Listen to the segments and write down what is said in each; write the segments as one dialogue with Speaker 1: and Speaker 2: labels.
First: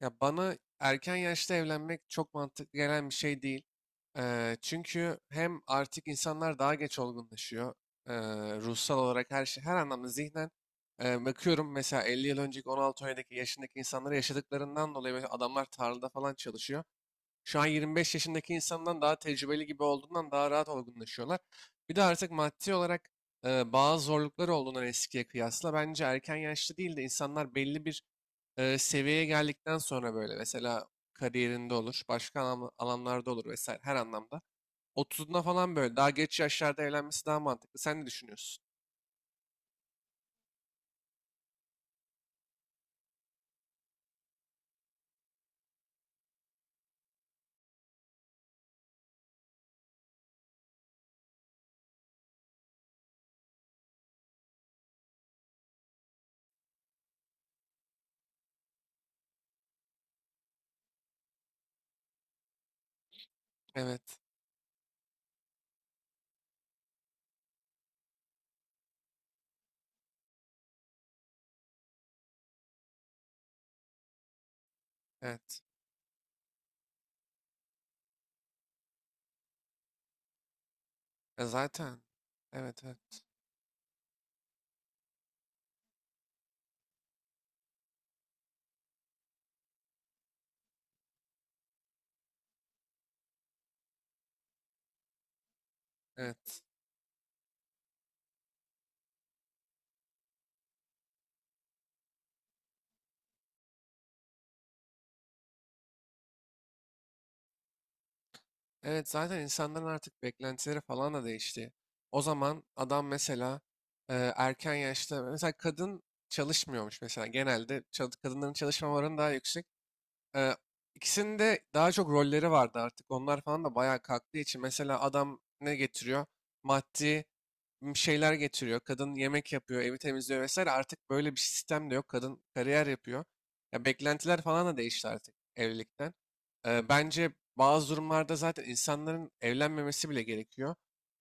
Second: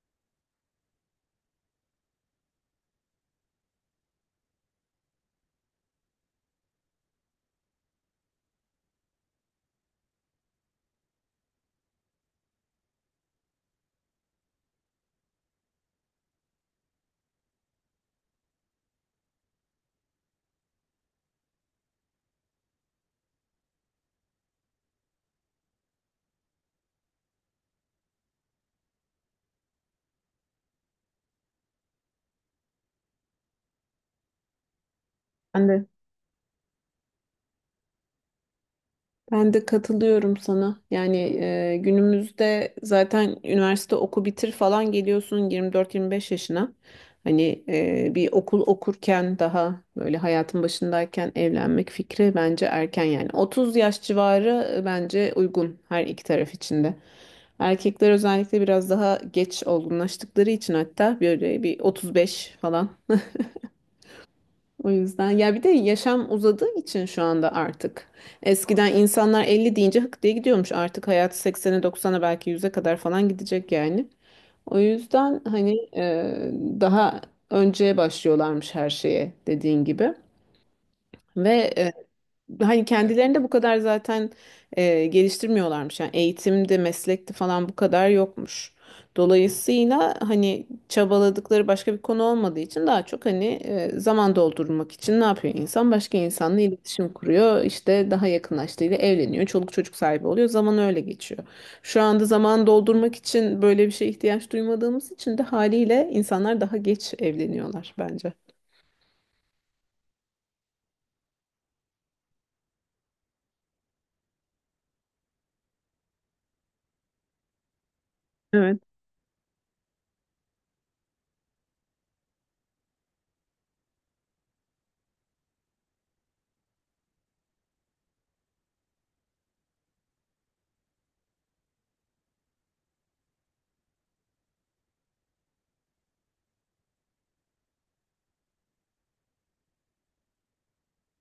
Speaker 1: Ya bana erken yaşta evlenmek çok mantıklı gelen bir şey değil. Çünkü hem artık insanlar daha geç olgunlaşıyor. Eee, ruhsal olarak her şey, her anlamda zihnen. Bakıyorum mesela 50 yıl önceki 16-17 yaşındaki insanları yaşadıklarından dolayı böyle adamlar tarlada falan çalışıyor. Şu an 25 yaşındaki insandan daha tecrübeli gibi olduğundan daha rahat olgunlaşıyorlar. Bir de artık maddi olarak bazı zorlukları olduğundan eskiye kıyasla bence erken yaşta değil de insanlar belli bir seviyeye geldikten sonra böyle mesela kariyerinde olur, başka alanlarda olur vesaire her anlamda. 30'una
Speaker 2: Ben
Speaker 1: falan
Speaker 2: de.
Speaker 1: böyle daha geç yaşlarda evlenmesi daha mantıklı. Sen ne düşünüyorsun?
Speaker 2: Ben de katılıyorum sana. Yani günümüzde zaten üniversite oku bitir falan geliyorsun 24-25 yaşına. Hani bir okul okurken daha böyle hayatın başındayken evlenmek fikri bence erken yani. 30 yaş civarı bence uygun her iki taraf için de. Erkekler özellikle biraz daha geç olgunlaştıkları için hatta böyle bir 35 falan.
Speaker 1: Evet,
Speaker 2: O yüzden ya bir de yaşam uzadığı için şu anda artık. Eskiden insanlar 50 deyince hık diye gidiyormuş. Artık hayat 80'e 90'a belki yüze kadar falan gidecek yani. O yüzden
Speaker 1: evet.
Speaker 2: hani daha önceye başlıyorlarmış her şeye dediğin gibi.
Speaker 1: E
Speaker 2: Ve e,
Speaker 1: zaten, evet,
Speaker 2: hani
Speaker 1: evet,
Speaker 2: kendilerini de bu kadar zaten geliştirmiyorlarmış. Yani eğitimde, meslekte falan bu kadar yokmuş. Dolayısıyla hani çabaladıkları başka bir konu olmadığı için daha çok hani zaman doldurmak için ne yapıyor insan? Başka insanla
Speaker 1: evet.
Speaker 2: iletişim kuruyor. İşte daha yakınlaştığıyla evleniyor. Çoluk çocuk sahibi oluyor. Zaman öyle geçiyor. Şu anda zaman doldurmak için böyle bir şeye ihtiyaç duymadığımız için de haliyle insanlar daha geç evleniyorlar bence.
Speaker 1: Evet, zaten insanların artık beklentileri falan da değişti. O zaman adam mesela erken yaşta, mesela kadın çalışmıyormuş mesela genelde. Kadınların
Speaker 2: Evet.
Speaker 1: çalışma oranı daha yüksek. Ee, ikisinin daha çok rolleri vardı artık. Onlar falan da bayağı kalktığı için mesela adam ne getiriyor? Maddi bir şeyler getiriyor. Kadın yemek yapıyor, evi temizliyor vesaire. Artık böyle bir sistem de yok. Kadın kariyer yapıyor. Ya, beklentiler falan da değişti artık evlilikten. Bence bazı durumlarda zaten insanların evlenmemesi bile gerekiyor.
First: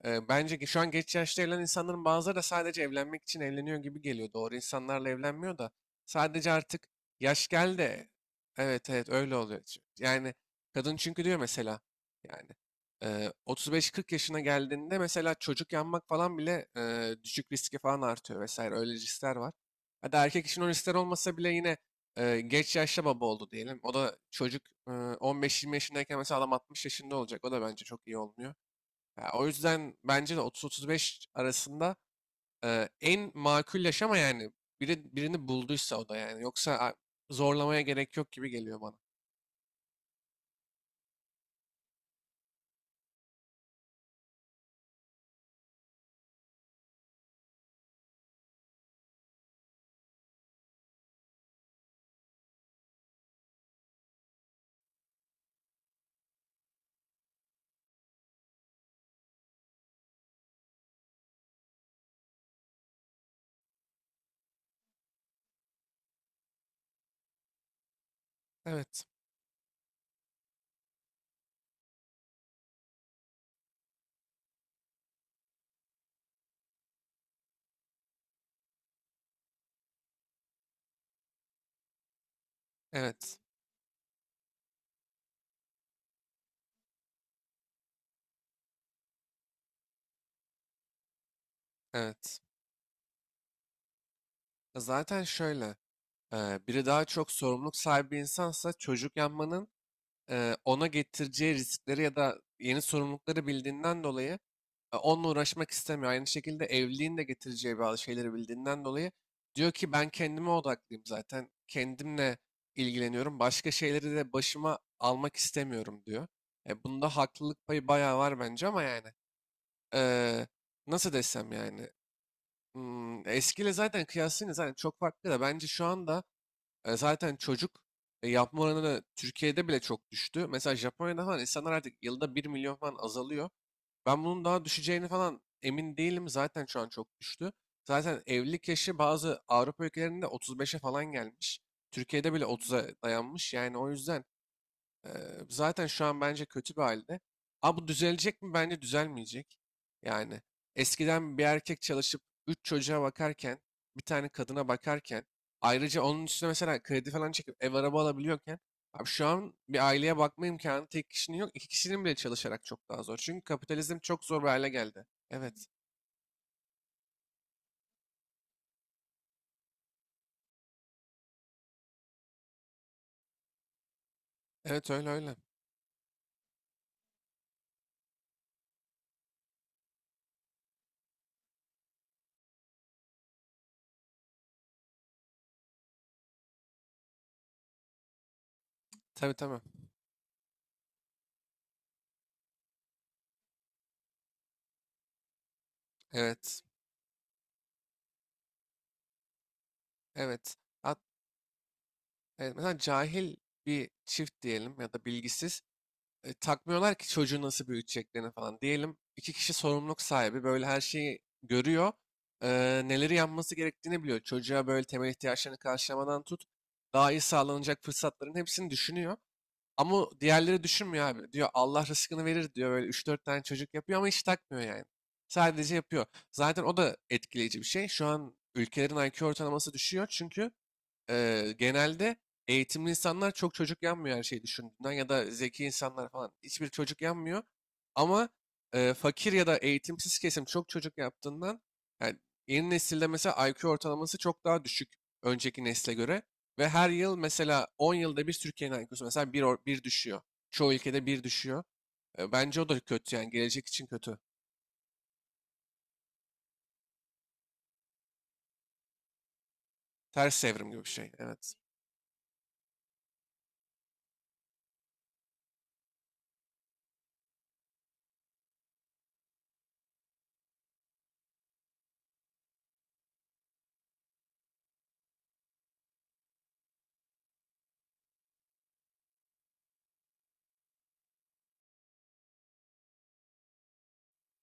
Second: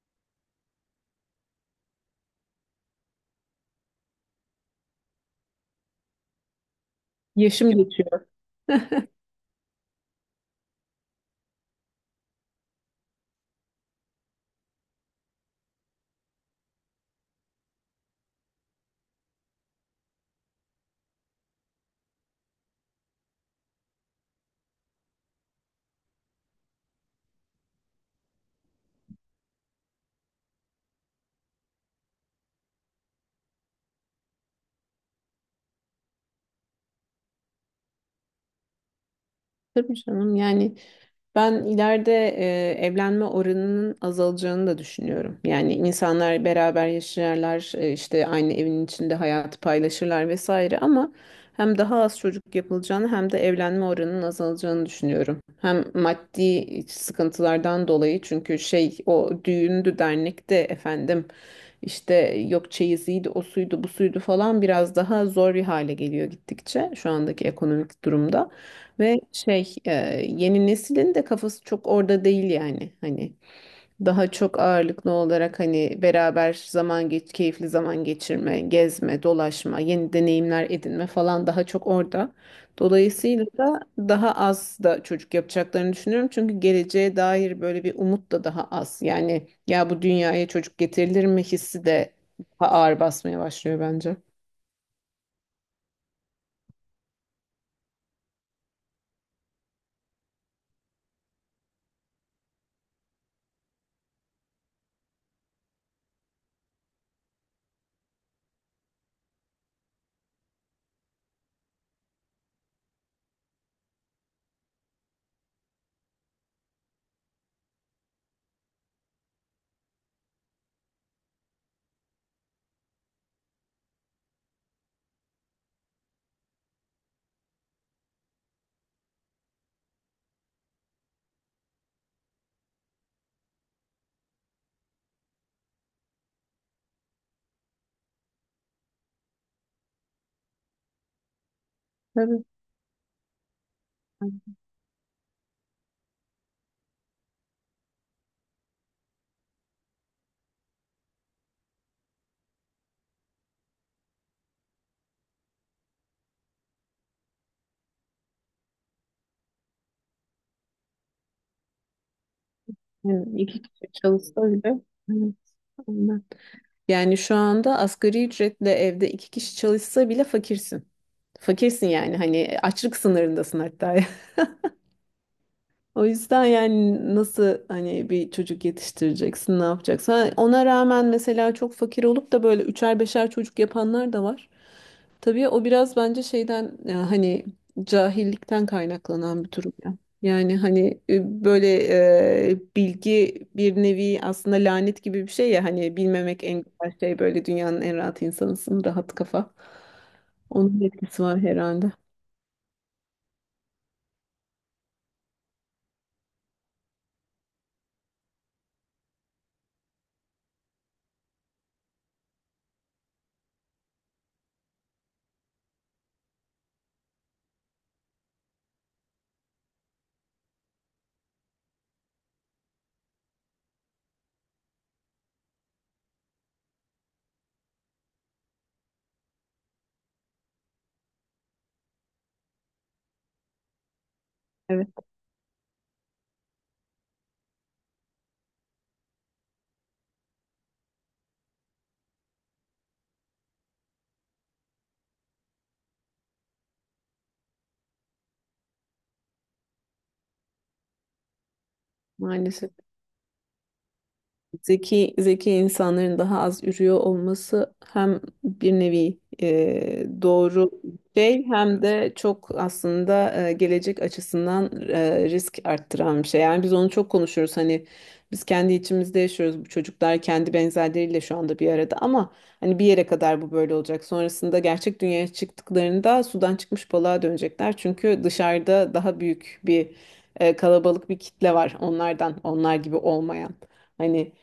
Speaker 1: Bence ki şu an geç yaşta evlenen insanların bazıları da sadece evlenmek için evleniyor gibi geliyor. Doğru insanlarla evlenmiyor da sadece artık yaş
Speaker 2: Yaşım
Speaker 1: geldi.
Speaker 2: geçiyor.
Speaker 1: Evet, evet, öyle oluyor. Yani kadın çünkü diyor mesela, yani. 35-40 yaşına geldiğinde mesela çocuk yanmak falan bile düşük riski falan artıyor vesaire, öyle riskler var. Hadi erkek için o riskler olmasa bile yine geç yaşta baba oldu diyelim. O da çocuk eee, 15-20 yaşındayken mesela adam 60 yaşında olacak. O da bence çok iyi olmuyor. Ya, o yüzden bence de 30-35 arasında en makul yaşama, yani birini bulduysa o da, yani. Yoksa zorlamaya gerek yok gibi geliyor bana.
Speaker 2: Tabii canım yani. Ben ileride evlenme oranının azalacağını da düşünüyorum. Yani insanlar beraber yaşarlar, işte aynı evin içinde hayatı paylaşırlar vesaire, ama hem daha az çocuk yapılacağını hem de evlenme oranının azalacağını düşünüyorum. Hem maddi sıkıntılardan dolayı çünkü şey o düğündü dernekte efendim işte yok çeyiziydi o suydu bu suydu falan biraz daha zor bir hale geliyor gittikçe şu andaki ekonomik durumda.
Speaker 1: Evet,
Speaker 2: Ve şey yeni neslin de kafası çok orada değil yani, hani daha çok ağırlıklı olarak hani beraber zaman geç keyifli zaman geçirme, gezme, dolaşma, yeni deneyimler edinme falan daha çok orada.
Speaker 1: evet,
Speaker 2: Dolayısıyla da daha az da çocuk yapacaklarını düşünüyorum. Çünkü geleceğe dair böyle bir umut da daha az. Yani ya bu dünyaya çocuk getirilir mi hissi de
Speaker 1: evet.
Speaker 2: daha ağır basmaya başlıyor bence.
Speaker 1: Zaten şöyle. Biri daha çok sorumluluk sahibi bir insansa çocuk yapmanın ona getireceği riskleri ya da yeni sorumlulukları bildiğinden dolayı onunla uğraşmak istemiyor. Aynı şekilde evliliğin de getireceği bazı şeyleri bildiğinden dolayı diyor ki ben kendime odaklıyım zaten. Kendimle ilgileniyorum. Başka şeyleri de başıma almak istemiyorum, diyor. Bunda haklılık payı bayağı var bence, ama yani eee, nasıl desem yani, eskiyle zaten kıyaslayınca zaten çok farklı da bence şu anda zaten çocuk yapma oranı da Türkiye'de bile çok düştü. Mesela Japonya'da falan insanlar artık yılda 1 milyon falan azalıyor. Ben bunun daha düşeceğini falan emin değilim. Zaten şu an çok düştü. Zaten evlilik yaşı bazı Avrupa ülkelerinde 35'e falan gelmiş. Türkiye'de
Speaker 2: Tabii.
Speaker 1: bile 30'a dayanmış. Yani o yüzden ee, zaten şu an bence kötü bir halde. Ama bu düzelecek mi? Bence düzelmeyecek. Yani eskiden bir erkek çalışıp 3 çocuğa bakarken, bir tane kadına bakarken, ayrıca onun üstüne mesela kredi falan çekip ev araba alabiliyorken, abi şu an bir aileye bakma imkanı tek kişinin yok. İki kişinin bile çalışarak çok daha zor. Çünkü
Speaker 2: Yani iki kişi
Speaker 1: kapitalizm çok zor
Speaker 2: çalışsa
Speaker 1: bir hale
Speaker 2: bile,
Speaker 1: geldi.
Speaker 2: evet,
Speaker 1: Evet.
Speaker 2: aynen. Yani şu anda asgari ücretle evde iki kişi çalışsa bile fakirsin. Fakirsin yani hani açlık sınırındasın hatta.
Speaker 1: Evet, öyle öyle.
Speaker 2: O yüzden yani nasıl hani bir çocuk yetiştireceksin, ne yapacaksın? Ha, ona rağmen mesela çok fakir olup da böyle üçer beşer çocuk yapanlar da var. Tabii o biraz bence şeyden ya hani cahillikten
Speaker 1: Tabii,
Speaker 2: kaynaklanan bir
Speaker 1: tabii.
Speaker 2: durum ya. Yani hani böyle bilgi bir nevi aslında lanet gibi bir şey ya hani bilmemek
Speaker 1: Evet.
Speaker 2: en güzel şey, böyle dünyanın en rahat insanısın, rahat kafa.
Speaker 1: Evet.
Speaker 2: Onun
Speaker 1: Hat-
Speaker 2: etkisi var herhalde.
Speaker 1: evet. Mesela cahil bir çift diyelim ya da bilgisiz. Takmıyorlar ki çocuğu nasıl büyüteceklerini falan. Diyelim iki kişi sorumluluk sahibi, böyle her şeyi görüyor. e, neleri yapması gerektiğini biliyor. Çocuğa böyle temel ihtiyaçlarını karşılamadan tut. Daha iyi sağlanacak fırsatların hepsini düşünüyor. Ama diğerleri düşünmüyor abi. Diyor Allah rızkını verir, diyor. Böyle üç dört tane çocuk yapıyor ama hiç takmıyor, yani. Sadece yapıyor. Zaten o da etkileyici bir şey. Şu an ülkelerin IQ ortalaması düşüyor çünkü genelde eğitimli insanlar çok çocuk yanmıyor, her şeyi
Speaker 2: Evet.
Speaker 1: düşündüğünden ya da zeki insanlar falan hiçbir çocuk yanmıyor. Ama fakir ya da eğitimsiz kesim çok çocuk yaptığından, yani yeni nesilde mesela IQ ortalaması çok daha düşük önceki nesle göre. Ve her yıl mesela 10 yılda bir Türkiye'nin IQ'su mesela bir düşüyor. Çoğu ülkede bir düşüyor. Bence o
Speaker 2: Maalesef.
Speaker 1: da kötü, yani gelecek için kötü.
Speaker 2: Zeki zeki insanların daha az ürüyor olması hem bir nevi
Speaker 1: Ters evrim
Speaker 2: doğru
Speaker 1: gibi bir şey.
Speaker 2: şey
Speaker 1: Evet.
Speaker 2: hem de çok aslında gelecek açısından risk arttıran bir şey. Yani biz onu çok konuşuyoruz. Hani biz kendi içimizde yaşıyoruz. Bu çocuklar kendi benzerleriyle şu anda bir arada ama hani bir yere kadar bu böyle olacak. Sonrasında gerçek dünyaya çıktıklarında sudan çıkmış balığa dönecekler. Çünkü dışarıda daha büyük bir kalabalık bir kitle var onlardan, onlar gibi olmayan. Hani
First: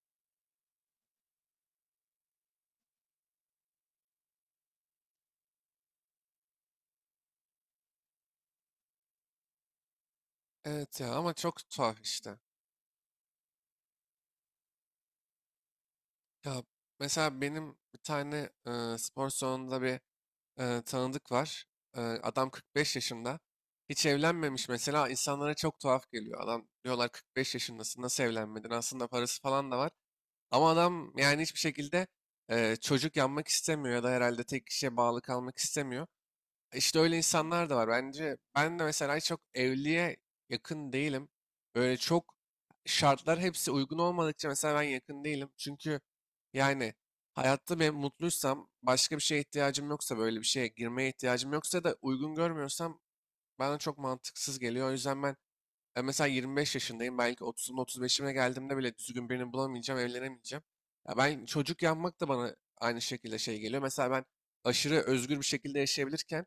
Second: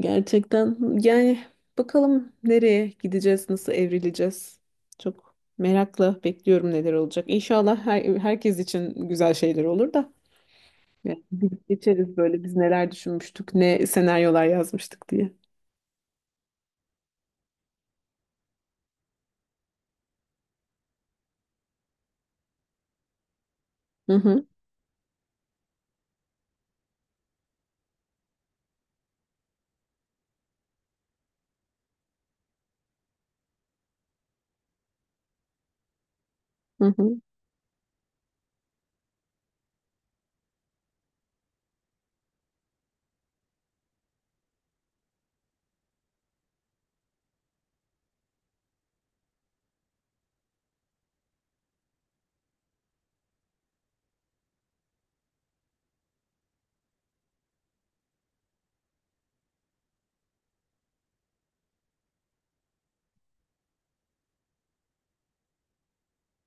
Speaker 2: gerçekten yani bakalım nereye gideceğiz, nasıl evrileceğiz. Çok merakla bekliyorum neler olacak. İnşallah her, herkes için güzel şeyler olur da.
Speaker 1: Evet ya,
Speaker 2: Yani
Speaker 1: ama
Speaker 2: biz
Speaker 1: çok tuhaf
Speaker 2: geçeriz
Speaker 1: işte.
Speaker 2: böyle biz neler düşünmüştük, ne senaryolar yazmıştık diye.
Speaker 1: Ya mesela benim bir tane spor salonunda bir tanıdık var. Adam 45 yaşında. Hiç
Speaker 2: Hı hı,
Speaker 1: evlenmemiş mesela. İnsanlara çok tuhaf geliyor. Adam, diyorlar, 45 yaşındasın nasıl evlenmedin? Aslında parası falan da var. Ama adam yani hiçbir şekilde çocuk yapmak istemiyor ya da herhalde tek kişiye bağlı kalmak istemiyor.
Speaker 2: hı
Speaker 1: İşte öyle insanlar da var. Bence ben de mesela çok evliliğe yakın değilim. Böyle çok şartlar hepsi uygun olmadıkça mesela ben yakın değilim. Çünkü yani hayatta ben mutluysam, başka bir şeye ihtiyacım yoksa, böyle bir şeye girmeye ihtiyacım yoksa da uygun görmüyorsam bana çok mantıksız geliyor. O yüzden ben mesela 25 yaşındayım. Belki 30'umu 35'ime geldiğimde bile düzgün birini bulamayacağım, evlenemeyeceğim. Ya ben çocuk yapmak da bana aynı şekilde şey geliyor. Mesela ben aşırı özgür bir şekilde yaşayabilirken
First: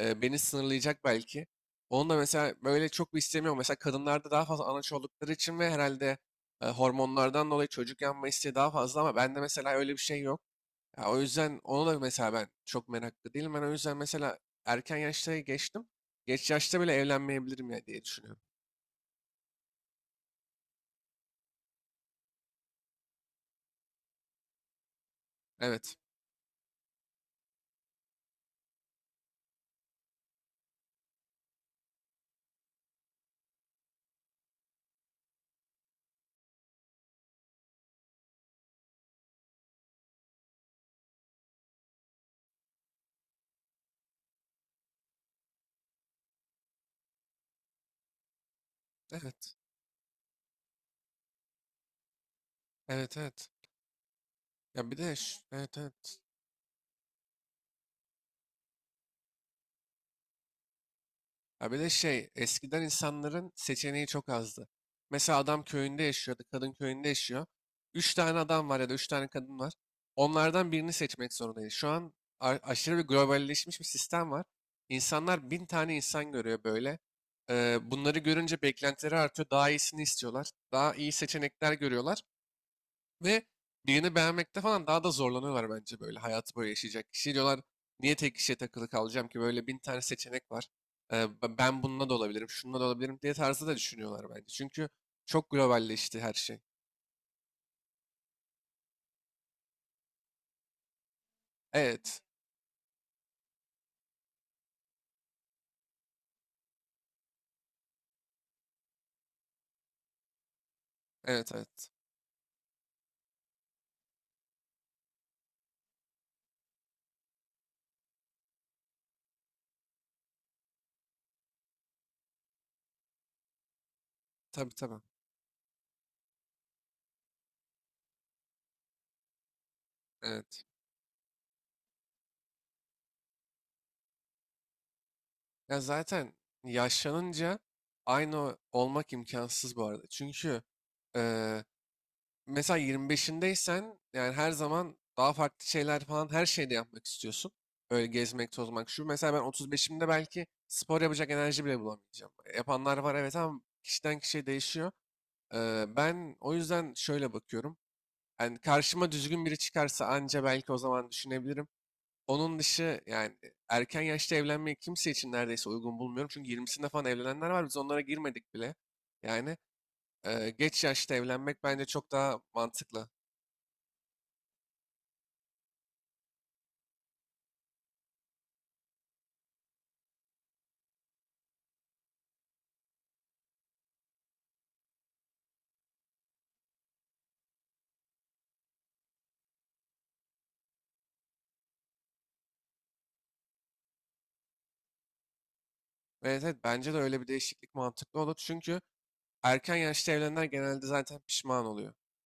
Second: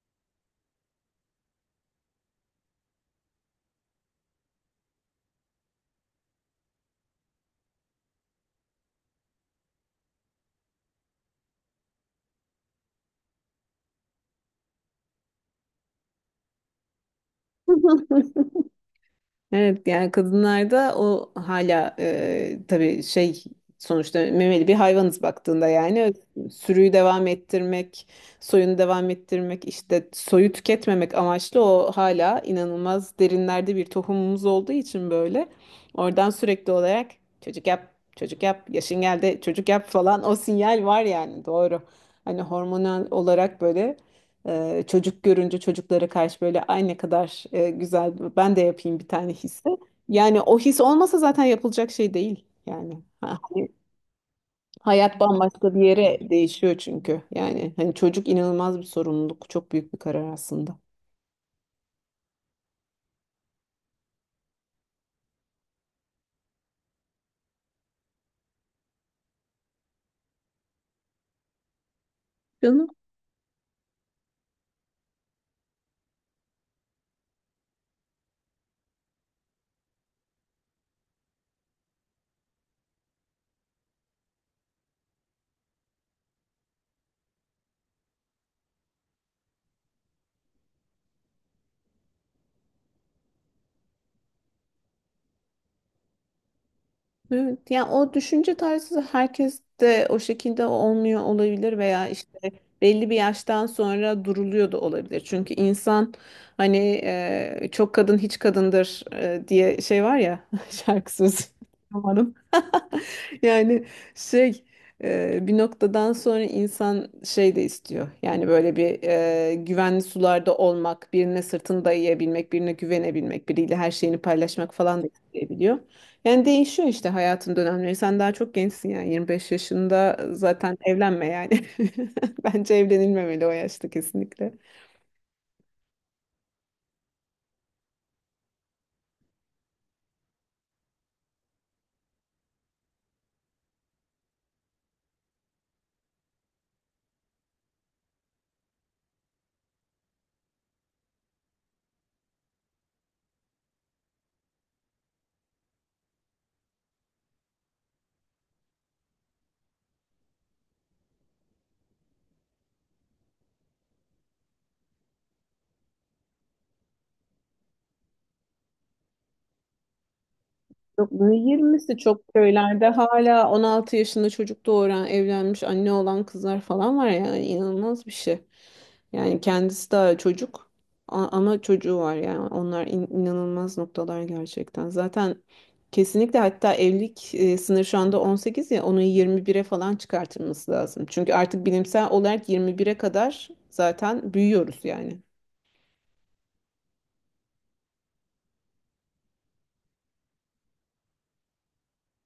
Speaker 1: beni sınırlayacak belki. Onu da mesela böyle çok bir istemiyorum. Mesela kadınlarda daha fazla anaç oldukları için ve herhalde hormonlardan dolayı çocuk yapma isteği daha fazla, ama bende mesela öyle bir şey yok. Ya, o yüzden onu da mesela ben çok meraklı değilim. Ben o yüzden mesela erken yaşta geçtim. Geç yaşta bile evlenmeyebilirim
Speaker 2: hı.
Speaker 1: ya diye düşünüyorum.
Speaker 2: Evet yani kadınlarda o hala tabii şey, sonuçta memeli bir hayvanız baktığında
Speaker 1: Evet.
Speaker 2: yani, sürüyü devam ettirmek, soyunu devam ettirmek işte soyu tüketmemek amaçlı o hala inanılmaz derinlerde bir tohumumuz olduğu için böyle oradan sürekli olarak çocuk yap, çocuk yap, yaşın geldi çocuk yap falan o sinyal var yani, doğru. Hani hormonal olarak böyle çocuk görünce çocuklara karşı böyle ay ne kadar güzel ben de yapayım bir tane
Speaker 1: Evet.
Speaker 2: hissi. Yani o his olmasa zaten yapılacak şey değil yani.
Speaker 1: Evet, evet.
Speaker 2: Hani
Speaker 1: Ya bir de
Speaker 2: hayat bambaşka
Speaker 1: evet,
Speaker 2: bir
Speaker 1: evet.
Speaker 2: yere değişiyor çünkü. Yani hani çocuk inanılmaz bir sorumluluk, çok büyük bir karar aslında.
Speaker 1: Ya bir de şey, eskiden insanların seçeneği çok azdı. Mesela adam köyünde yaşıyordu, kadın köyünde yaşıyor. Üç tane adam var ya da üç tane kadın var. Onlardan birini seçmek zorundayız. Şu an
Speaker 2: Canım.
Speaker 1: aşırı bir globalleşmiş bir sistem var. İnsanlar bin tane insan görüyor böyle. Bunları görünce beklentileri artıyor. Daha iyisini istiyorlar. Daha iyi seçenekler görüyorlar. Ve birini beğenmekte falan daha da zorlanıyorlar bence böyle. Hayatı böyle yaşayacak kişi diyorlar. Niye tek kişiye takılı kalacağım ki? Böyle bin tane seçenek var. Ben bununla da olabilirim, şununla da olabilirim diye tarzı da düşünüyorlar bence. Çünkü çok globalleşti her şey.
Speaker 2: Evet, yani o düşünce tarzı herkes de o şekilde olmuyor olabilir veya
Speaker 1: Evet,
Speaker 2: işte belli bir yaştan sonra duruluyor da olabilir. Çünkü insan hani çok kadın hiç kadındır diye şey var ya şarkı sözü
Speaker 1: evet, evet.
Speaker 2: umarım. Yani şey bir noktadan sonra insan şey de istiyor. Yani böyle bir güvenli sularda olmak, birine sırtını dayayabilmek, birine güvenebilmek, biriyle her şeyini
Speaker 1: Tabii,
Speaker 2: paylaşmak
Speaker 1: tabii.
Speaker 2: falan da isteyebiliyor. Yani değişiyor işte hayatın dönemleri. Sen daha çok gençsin yani 25 yaşında
Speaker 1: Evet.
Speaker 2: zaten evlenme yani. Bence evlenilmemeli o yaşta kesinlikle.
Speaker 1: Ya, zaten yaşlanınca aynı olmak imkansız bu arada. Çünkü eee, mesela 25'indeysen yani her zaman daha farklı şeyler falan her şeyde yapmak istiyorsun. Öyle gezmek, tozmak. Şu mesela ben 35'imde belki spor yapacak enerji bile bulamayacağım. Yapanlar var evet, ama kişiden kişiye değişiyor. Ben o yüzden şöyle bakıyorum. Yani karşıma düzgün biri çıkarsa anca belki o zaman düşünebilirim. Onun dışı yani, erken yaşta evlenmeyi kimse için neredeyse uygun bulmuyorum. Çünkü 20'sinde falan evlenenler var. Biz onlara girmedik bile. Yani geç
Speaker 2: Yok,
Speaker 1: yaşta
Speaker 2: böyle
Speaker 1: evlenmek bence
Speaker 2: 20'si
Speaker 1: çok
Speaker 2: çok
Speaker 1: daha
Speaker 2: köylerde
Speaker 1: mantıklı.
Speaker 2: hala 16 yaşında çocuk doğuran, evlenmiş anne olan kızlar falan var yani inanılmaz bir şey. Yani kendisi daha çocuk, ama çocuğu var yani onlar inanılmaz noktalar gerçekten. Zaten kesinlikle hatta evlilik sınırı şu anda 18 ya onu 21'e falan çıkartılması lazım. Çünkü artık bilimsel olarak 21'e kadar zaten büyüyoruz yani.
Speaker 1: Evet, evet, bence de öyle bir değişiklik mantıklı olur. Çünkü erken yaşta evlenenler genelde zaten pişman oluyor.